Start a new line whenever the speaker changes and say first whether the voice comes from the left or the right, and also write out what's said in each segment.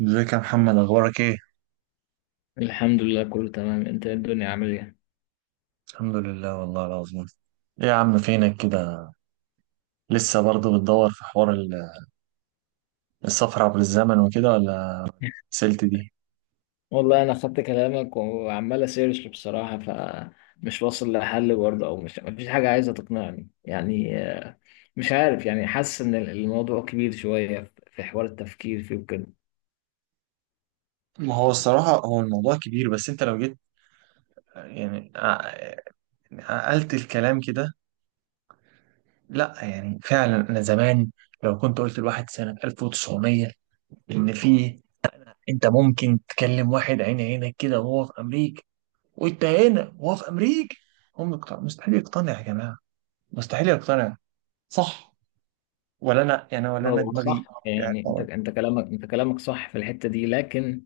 right: ازيك يا محمد؟ اخبارك ايه؟
left: الحمد لله كله تمام. انت ايه الدنيا عامل ايه؟
right: الحمد لله والله العظيم. ايه يا عم، فينك كده؟ لسه برضه بتدور في حوار السفر عبر الزمن وكده، ولا سلت دي؟
left: والله انا خدت كلامك وعمال اسيرش بصراحه، فمش واصل لحل برضه، او مش، مفيش حاجه عايزه تقنعني مش عارف، حاسس ان الموضوع كبير شويه في حوار التفكير فيه وكده.
right: ما هو الصراحة هو الموضوع كبير، بس انت لو جيت يعني ع- عقلت الكلام كده. لا يعني فعلا، انا زمان لو كنت قلت لواحد سنة 1900 ان في، انت ممكن تكلم واحد عين عينك كده وهو في امريكا، وانت هنا وهو في امريكا، مستحيل يقتنع يا جماعة. مستحيل يقتنع، صح؟ ولا انا يعني، ولا انا
left: هو
right: دماغي.
left: صح،
right: يعني
left: انت
right: طبعا.
left: انت كلامك، انت كلامك صح في الحته دي، لكن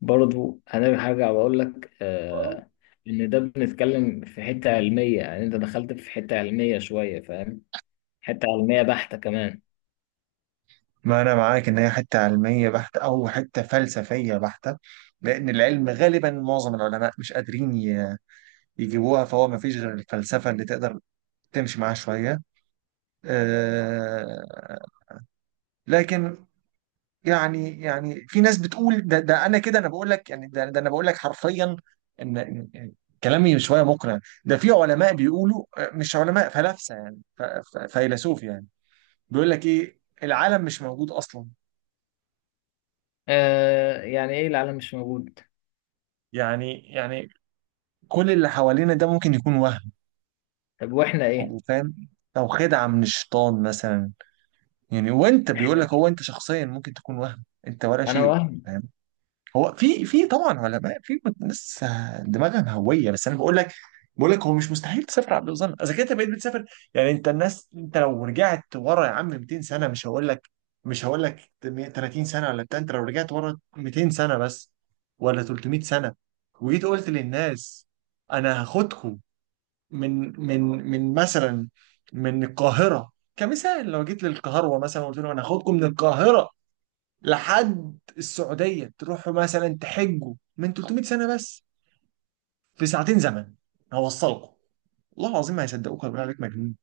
left: برضه انا هرجع واقول لك ان ده بنتكلم في حته علميه، انت دخلت في حته علميه شويه، فاهم؟ حته علميه بحته كمان.
right: ما انا معاك ان هي حته علميه بحته او حته فلسفيه بحته، لان العلم غالبا معظم العلماء مش قادرين يجيبوها، فهو ما فيش غير الفلسفه اللي تقدر تمشي معاها شويه. أه، لكن، يعني في ناس بتقول ده، انا كده، انا بقول لك يعني، ده، انا بقول لك حرفيا ان كلامي شويه مقنع. ده في علماء بيقولوا، مش علماء، فلاسفه يعني، فيلسوف يعني، بيقول لك ايه؟ العالم مش موجود اصلا.
left: آه، ايه العالم مش موجود؟
right: يعني كل اللي حوالينا ده ممكن يكون وهم،
left: طب واحنا ايه؟
right: او فاهم، او خدعه من الشيطان مثلا. يعني وانت بيقول
left: احنا
right: لك، هو انت شخصيا ممكن تكون وهم انت ولا
left: انا
right: شيء،
left: وهم.
right: فاهم؟ هو في، طبعا علماء، في ناس دماغها مهويه، بس انا بقول لك، هو مش مستحيل تسافر عبد الوزن اذا كنت بقيت بتسافر يعني. انت الناس، انت لو رجعت ورا يا عم 200 سنه، مش هقول لك 30 سنه ولا بتاع، انت لو رجعت ورا 200 سنه بس، ولا 300 سنه، وجيت قلت للناس انا هاخدكم من مثلا، من القاهره كمثال. لو جيت للقاهره مثلا وقلت لهم انا هاخدكم من القاهره لحد السعودية تروحوا مثلا تحجوا، من 300 سنة بس في ساعتين زمن هوصلكم، والله العظيم ما هيصدقوك، هيقولوا عليك مجنون.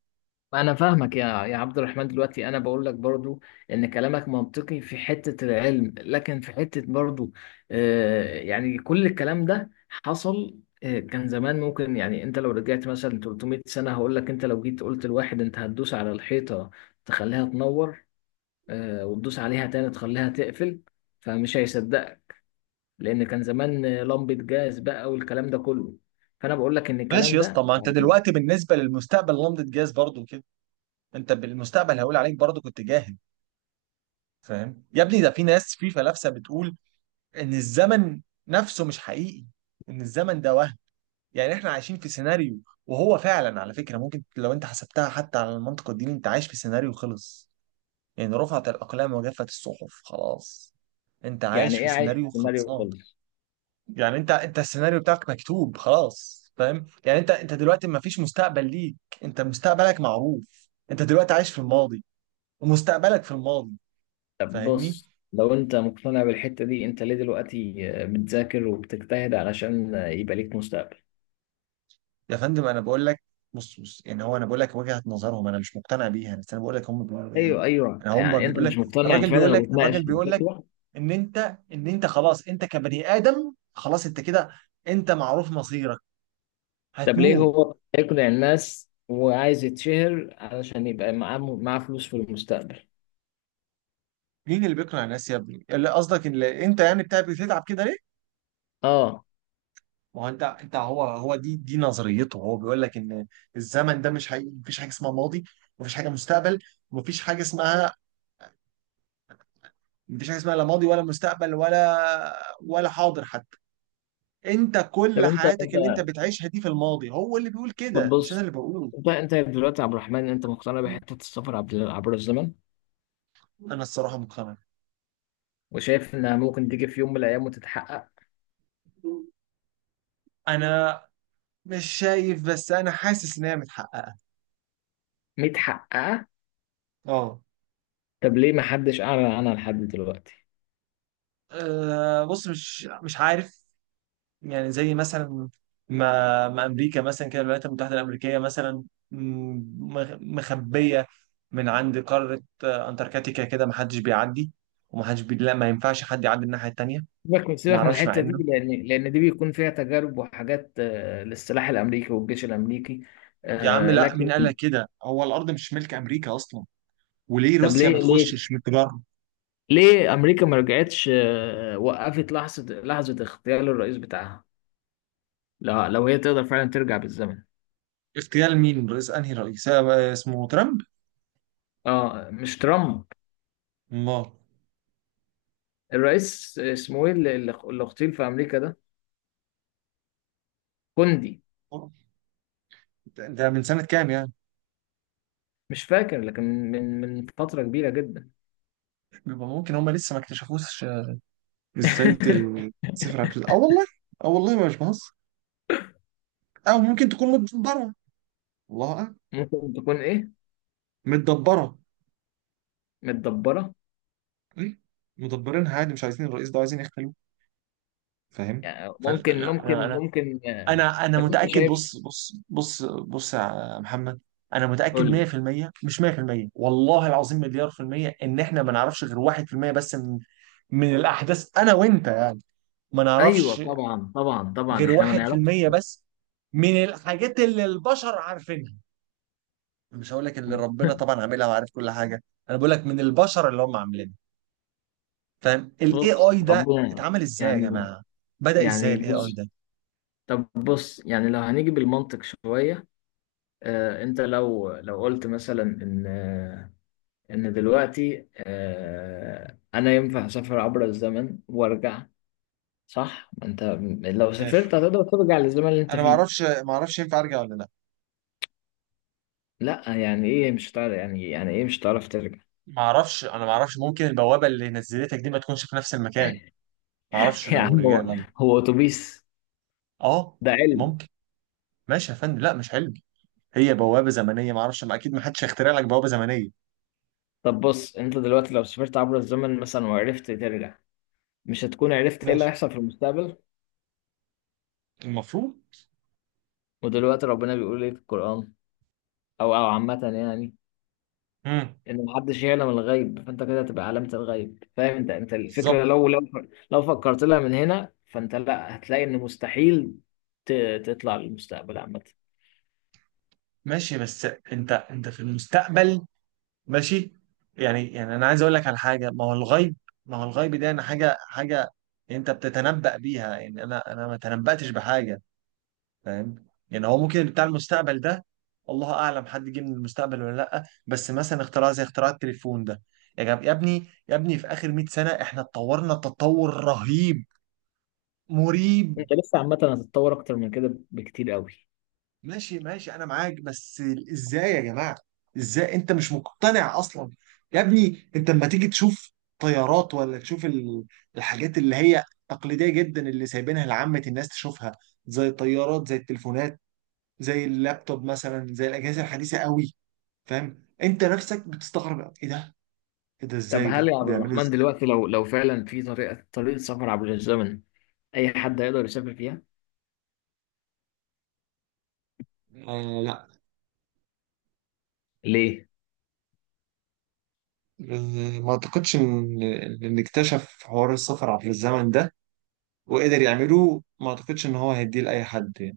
left: انا فاهمك يا عبد الرحمن. دلوقتي انا بقول لك برضو ان كلامك منطقي في حتة العلم، لكن في حتة برضو آه، كل الكلام ده حصل. آه، كان زمان ممكن، انت لو رجعت مثلا 300 سنة، هقول لك انت لو جيت قلت لواحد انت هتدوس على الحيطة تخليها تنور، آه، وتدوس عليها تاني تخليها تقفل، فمش هيصدقك، لان كان زمان لمبه جاز بقى والكلام ده كله. فانا بقول لك ان
right: ماشي
left: الكلام
right: يا اسطى.
left: ده
right: ما انت دلوقتي بالنسبة للمستقبل لمضة جاز برضو كده، انت بالمستقبل هيقول عليك برضو كنت جاهل. فاهم يا ابني؟ ده في ناس، في فلاسفة، بتقول ان الزمن نفسه مش حقيقي، ان الزمن ده وهم. يعني احنا عايشين في سيناريو، وهو فعلا على فكرة ممكن لو انت حسبتها حتى على المنطق الديني، انت عايش في سيناريو خلص. إن رفعت الأقلام وجفت الصحف خلاص، أنت عايش في
left: ايه عايش في
right: سيناريو
left: سيناريو
right: خلصان.
left: خالص؟
right: يعني أنت السيناريو بتاعك مكتوب خلاص، فاهم يعني؟ أنت دلوقتي ما فيش مستقبل ليك، أنت مستقبلك معروف، أنت دلوقتي عايش في الماضي، ومستقبلك في الماضي.
left: طب
right: فاهمني
left: بص، لو انت مقتنع بالحته دي، انت ليه دلوقتي بتذاكر وبتجتهد علشان يبقى ليك مستقبل؟
right: يا فندم؟ أنا بقول لك، بص بص، يعني هو أنا بقول لك وجهة نظرهم، أنا مش مقتنع بيها، بس أنا بقول لك هم بيقولوا إيه.
left: ايوه ايوه،
right: أنا هم
left: انت
right: بيقول
left: مش
right: لك،
left: مقتنع
right: الراجل بيقول
left: فعلا
right: لك
left: وبتناقش
right: الراجل
left: في
right: بيقول لك
left: الفكره.
right: إن أنت خلاص، أنت كبني آدم خلاص، أنت كده، أنت معروف مصيرك،
left: طب ليه
right: هتموت.
left: هو يقنع الناس وعايز يتشهر علشان يبقى معاه فلوس في المستقبل؟
right: مين اللي بيقنع الناس يا ابني؟ اللي قصدك ان انت يعني بتاع بتتعب كده ليه؟
left: اه.
right: ما هو انت هو دي نظريته. هو بيقول لك ان الزمن ده مش حقيقي، مفيش حاجه اسمها ماضي، مفيش حاجه مستقبل، مفيش حاجه اسمها مفيش حاجه اسمها لا ماضي ولا مستقبل ولا حاضر حتى. انت
left: طب
right: كل
left: انت
right: حياتك
left: انت
right: اللي انت بتعيشها دي في الماضي، هو اللي بيقول
left: طب
right: كده مش انا
left: بص،
right: اللي بقوله.
left: انت انت دلوقتي يا عبد الرحمن، انت مقتنع بحته السفر عبر الزمن،
right: انا الصراحه مقتنع.
left: وشايف انها ممكن تيجي في يوم من الايام وتتحقق؟
right: انا مش شايف، بس انا حاسس ان هي متحققه.
left: متحققه؟
right: اه.
left: طب ليه ما حدش اعلن عنها لحد دلوقتي؟
right: بص مش عارف، يعني زي مثلا ما امريكا مثلا كده، الولايات المتحده الامريكيه مثلا، م- مخبيه من عند قاره، انتاركتيكا كده، ما حدش بيعدي، لا ما ينفعش حد يعدي الناحيه التانيه.
left: سيبك
right: ما
left: من
right: اعرفش مع
left: الحته
right: انه.
left: دي، لان دي بيكون فيها تجارب وحاجات للسلاح الامريكي والجيش الامريكي.
right: يا عم لا،
left: لكن
right: مين قال لك كده؟ هو الارض مش ملك امريكا اصلا، وليه
left: طب
right: روسيا ما
left: ليه
right: تخشش متجرد؟
left: ليه امريكا ما رجعتش وقفت لحظه اغتيال الرئيس بتاعها؟ لو هي تقدر فعلا ترجع بالزمن.
right: اغتيال مين؟ رئيس؟ انهي رئيس؟ اسمه ترامب؟
left: اه مش ترامب.
right: الله.
left: الرئيس اسمه ايه اللي اغتيل في امريكا ده؟ كوندي.
right: ده من سنه كام يعني؟
left: مش فاكر، لكن من فتره كبيره جدا.
right: بيبقى ممكن هم لسه ما اكتشفوش، ازاي تسافر اه والله، اه والله ما مش بهزر. او ممكن تكون متدبره. الله اعلم.
left: ممكن تكون ايه؟
right: متدبره.
left: متدبره؟
right: إيه؟ مدبرينها عادي، مش عايزين الرئيس ده، عايزين يختلوه، فاهم؟
left: يعني
right: فلا
left: ممكن
right: لا، انا
left: ممكن
right: انا
left: ممكن
right: انا انا
left: طب انت
right: متاكد،
left: شايف؟
right: بص بص بص بص يا محمد، انا متاكد
left: قول لي.
right: 100%. مش 100%، والله العظيم مليار في المية ان احنا ما نعرفش غير 1% بس من الاحداث، انا وانت يعني، ما
left: ايوه
right: نعرفش
left: طبعا طبعا طبعا،
right: غير
left: احنا ما نعرفش.
right: 1% بس من الحاجات اللي البشر عارفينها. مش هقول لك اللي ربنا طبعا عاملها وعارف كل حاجه، انا بقول لك من البشر اللي هم عاملينها. فاهم الاي
left: بص
right: اي ده
left: ربنا،
right: اتعمل ازاي يا
left: يعني
right: جماعه؟ بدأ ازاي
left: يعني
right: الاي اي
left: بص،
right: ده؟
left: طب بص، لو هنيجي بالمنطق شويه آه، انت لو قلت مثلا ان ان دلوقتي آه، انا ينفع اسافر عبر الزمن وارجع، صح؟ ما انت لو
right: ماشي.
left: سافرت هتقدر ترجع للزمن اللي انت
right: انا ما
left: فيه.
right: اعرفش، ما اعرفش ينفع ارجع ولا لا.
left: لا، ايه مش هتعرف؟ يعني ايه مش هتعرف ترجع؟
right: ما اعرفش انا ما اعرفش، ممكن البوابه اللي نزلتك دي ما تكونش في نفس المكان، ما اعرفش
left: يا
right: لو
left: عم،
right: رجع
left: هو
right: لنا.
left: هو اتوبيس
right: اه
left: ده؟ علم.
right: ممكن. ماشي يا فندم، لا مش حلم، هي بوابه زمنيه، ما اعرفش، ما اكيد ما حدش هيخترع لك بوابه زمنيه.
left: طب بص، انت دلوقتي لو سافرت عبر الزمن مثلا وعرفت ترجع، مش هتكون عرفت ايه اللي
right: ماشي
left: هيحصل في المستقبل؟
right: المفروض.
left: ودلوقتي ربنا بيقول ايه في القرآن، او عامة يعني،
right: امم.
left: ان محدش يعلم الغيب. فانت كده تبقى علامة الغيب، فاهم؟ انت
right: بالظبط.
left: الفكرة لو لو فكرت لها من هنا، فانت لا، هتلاقي ان مستحيل تطلع للمستقبل عامة.
right: ماشي بس انت في المستقبل، ماشي، يعني انا عايز اقول لك على حاجه. ما هو الغيب؟ ما هو الغيب ده؟ انا حاجه، حاجه انت بتتنبأ بيها، يعني انا ما تنبأتش بحاجه. فاهم يعني؟ هو ممكن بتاع المستقبل ده، الله اعلم، حد جه من المستقبل ولا لا؟ بس مثلا اختراع زي اختراع التليفون ده، يا جب يا ابني، يا ابني في اخر 100 سنه احنا اتطورنا تطور رهيب مريب.
left: انت لسه عامة هتتطور اكتر من كده بكتير قوي.
right: ماشي ماشي، انا معاك، بس ازاي يا جماعه؟ ازاي انت مش مقتنع اصلا؟ يا ابني انت لما تيجي تشوف طيارات، ولا تشوف الحاجات اللي هي تقليديه جدا اللي سايبينها لعامه الناس تشوفها، زي الطيارات، زي التليفونات، زي اللابتوب مثلا، زي الاجهزه الحديثه قوي. فاهم انت نفسك بتستغرب؟ ايه ده، ايه ده،
left: طب
right: ازاي
left: هل
right: ده
left: يا عبد
right: بيعملوا
left: الرحمن
right: ازاي؟
left: دلوقتي لو فعلا في طريقة سفر عبر الزمن، أي حد هيقدر يسافر فيها؟
right: آه لا.
left: ليه؟
right: ما اعتقدش ان اكتشف حوار السفر عبر الزمن ده وقدر يعمله، ما اعتقدش ان هو هيديه لاي حد.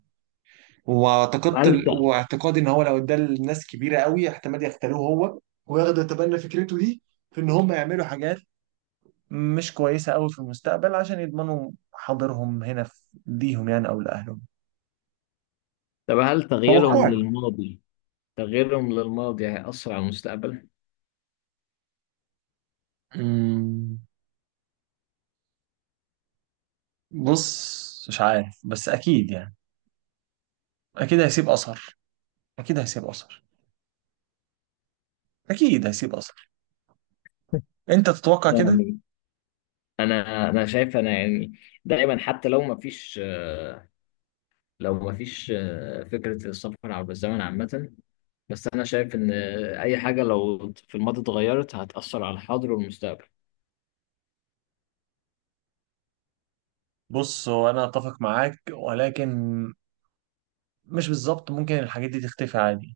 left: هل ت-
right: واعتقادي ان هو لو ادى لناس كبيره قوي احتمال يختاروه هو، وياخدوا يتبنى فكرته دي، في ان هم يعملوا حاجات مش كويسه قوي في المستقبل عشان يضمنوا حاضرهم هنا، في ليهم يعني او لاهلهم،
left: طب هل تغييرهم
right: توقعي.
left: للماضي، تغييرهم للماضي هيأثر على المستقبل؟
right: أمم، بص مش عارف، بس اكيد يعني، اكيد هيسيب اثر، اكيد هيسيب اثر، اكيد هيسيب اثر. انت تتوقع كده.
left: يعني أنا شايف، أنا يعني، دايما حتى لو ما فيش لو ما فيش فكرة السفر عبر الزمن عامة، بس أنا شايف إن آه، أي حاجة لو في الماضي اتغيرت هتأثر على الحاضر والمستقبل.
right: بص هو انا اتفق معاك ولكن مش بالظبط، ممكن الحاجات دي تختفي عادي،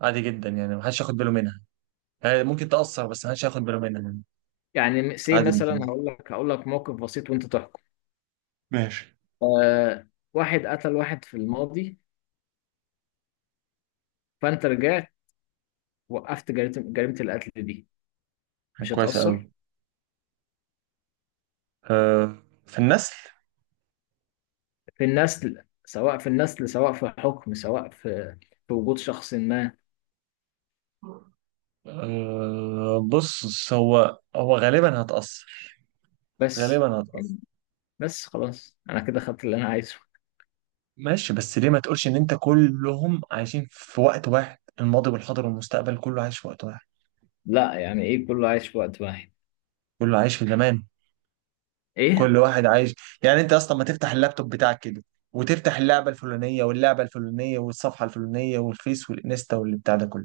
right: عادي جدا، يعني محدش ياخد باله منها. ممكن تأثر، بس أنا مش هاخد باله منها يعني.
left: يعني سي
right: عادي
left: مثلا،
right: الاتنين.
left: هقول لك، موقف بسيط وأنت تحكم.
right: ماشي.
left: آه، واحد قتل واحد في الماضي، فانت رجعت وقفت جريمة القتل دي. مش
right: كويسة
left: هتأثر
right: أوي. آه، في النسل.
left: في النسل، سواء في النسل، سواء في حكم، سواء في وجود شخص ما؟
right: بص هو غالبا هتأثر،
left: بس
right: غالبا هتأثر.
left: يعني، بس خلاص، انا كده خدت اللي انا عايزه.
right: ماشي، بس ليه ما تقولش إن أنت كلهم عايشين في وقت واحد، الماضي والحاضر والمستقبل كله عايش في وقت واحد،
left: لا، ايه كله عايش في وقت واحد؟
right: كله عايش في زمان،
left: ايه؟
right: كل واحد عايش. يعني أنت أصلا ما تفتح اللابتوب بتاعك كده وتفتح اللعبة الفلانية واللعبة الفلانية والصفحة الفلانية والفيس والإنستا والبتاع ده كله،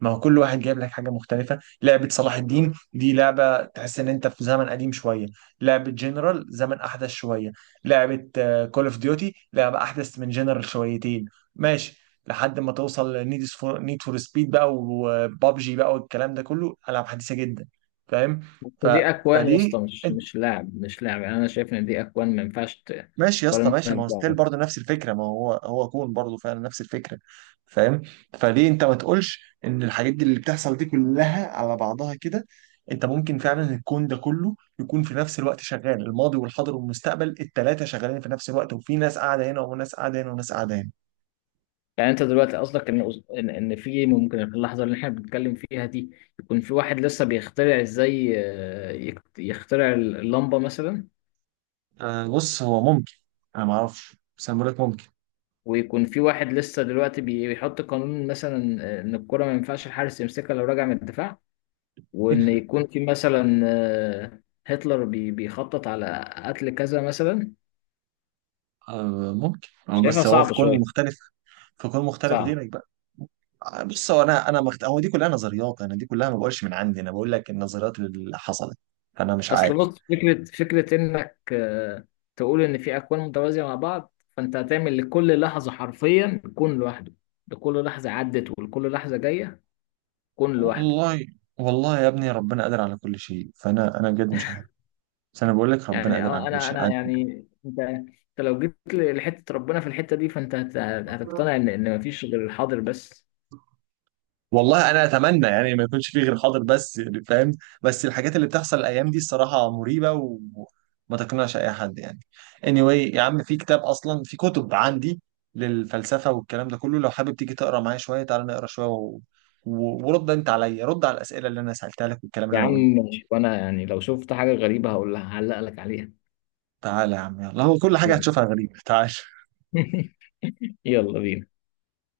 right: ما هو كل واحد جايب لك حاجه مختلفه، لعبه صلاح الدين دي لعبه تحس ان انت في زمن قديم شويه، لعبه جنرال زمن احدث شويه، لعبه كول اوف ديوتي لعبه احدث من جنرال شويتين. ماشي، لحد ما توصل نيد فور سبيد بقى، وبابجي بقى، والكلام ده كله العاب حديثه جدا، فاهم؟
left: بس
right: ف...
left: دي اكوان يا
right: فليه؟
left: اسطى، مش لاعب، مش لاعب، انا شايف ان دي اكوان ما ينفعش
right: ماشي يا اسطى،
left: تقارنها
right: ماشي، ما هو ستيل
left: ببعض.
right: برضه نفس الفكره، ما هو كون برضه فعلا نفس الفكره، فاهم؟ فليه انت ما تقولش ان الحاجات دي اللي بتحصل دي كلها على بعضها كده؟ انت ممكن فعلا الكون ده كله يكون في نفس الوقت شغال الماضي والحاضر والمستقبل، الثلاثه شغالين في نفس الوقت، وفي ناس قاعده هنا، وناس قاعده هنا، وناس قاعده هنا.
left: يعني انت دلوقتي قصدك ان ان في، ممكن في اللحظه اللي احنا بنتكلم فيها دي، يكون في واحد لسه بيخترع ازاي يخترع اللمبه مثلا،
right: آه بص هو ممكن، انا ما اعرفش بس انا بقول لك ممكن.
left: ويكون في واحد لسه دلوقتي بيحط قانون مثلا ان الكره ما ينفعش الحارس يمسكها لو راجع من الدفاع، وان يكون في مثلا هتلر بيخطط على قتل كذا مثلا.
right: آه ممكن،
left: شايفها
right: بس هو في
left: صعبه
right: كون
left: شويه.
right: مختلف، في كون مختلف
left: صعب.
right: غيرك بقى. بص هو انا هو دي كلها نظريات، انا دي كلها ما بقولش من عندي، انا بقول لك النظريات اللي حصلت، فانا مش
left: اصل
right: عارف.
left: بص، فكره انك تقول ان في اكوان متوازيه مع بعض، فانت هتعمل لكل لحظه حرفيا كون لوحده. لكل لحظه عدت ولكل لحظه جايه كون لوحده.
right: والله، والله يا ابني ربنا قادر على كل شيء، فانا بجد مش عارف، بس انا بقول لك ربنا
left: يعني
right: قادر على
left: اه،
right: كل
left: انا
right: شيء.
left: انا يعني، انت لو جيت لحته ربنا في الحته دي، فانت
right: عادي.
left: هتقتنع ان مفيش غير الحاضر بس.
right: والله انا اتمنى يعني ما يكونش فيه غير حاضر بس، يعني فاهم؟ بس الحاجات اللي بتحصل الايام دي الصراحه مريبه وما تقنعش اي حد يعني. Anyway يا عم، في كتاب، اصلا في كتب عندي للفلسفه والكلام ده كله، لو حابب تيجي تقرا معايا شويه، تعالى نقرا شويه، ورد انت عليا، رد على الاسئله اللي انا سالتها لك والكلام
left: يا
right: اللي انا
left: عم
right: قلته.
left: ماشي، وانا يعني لو شفت حاجه غريبه هقول لها، هعلق لك عليها.
right: تعالى يا عم، يلا، هو كل حاجه
left: يلا.
right: هتشوفها غريبه، تعالى.
left: يلا بينا.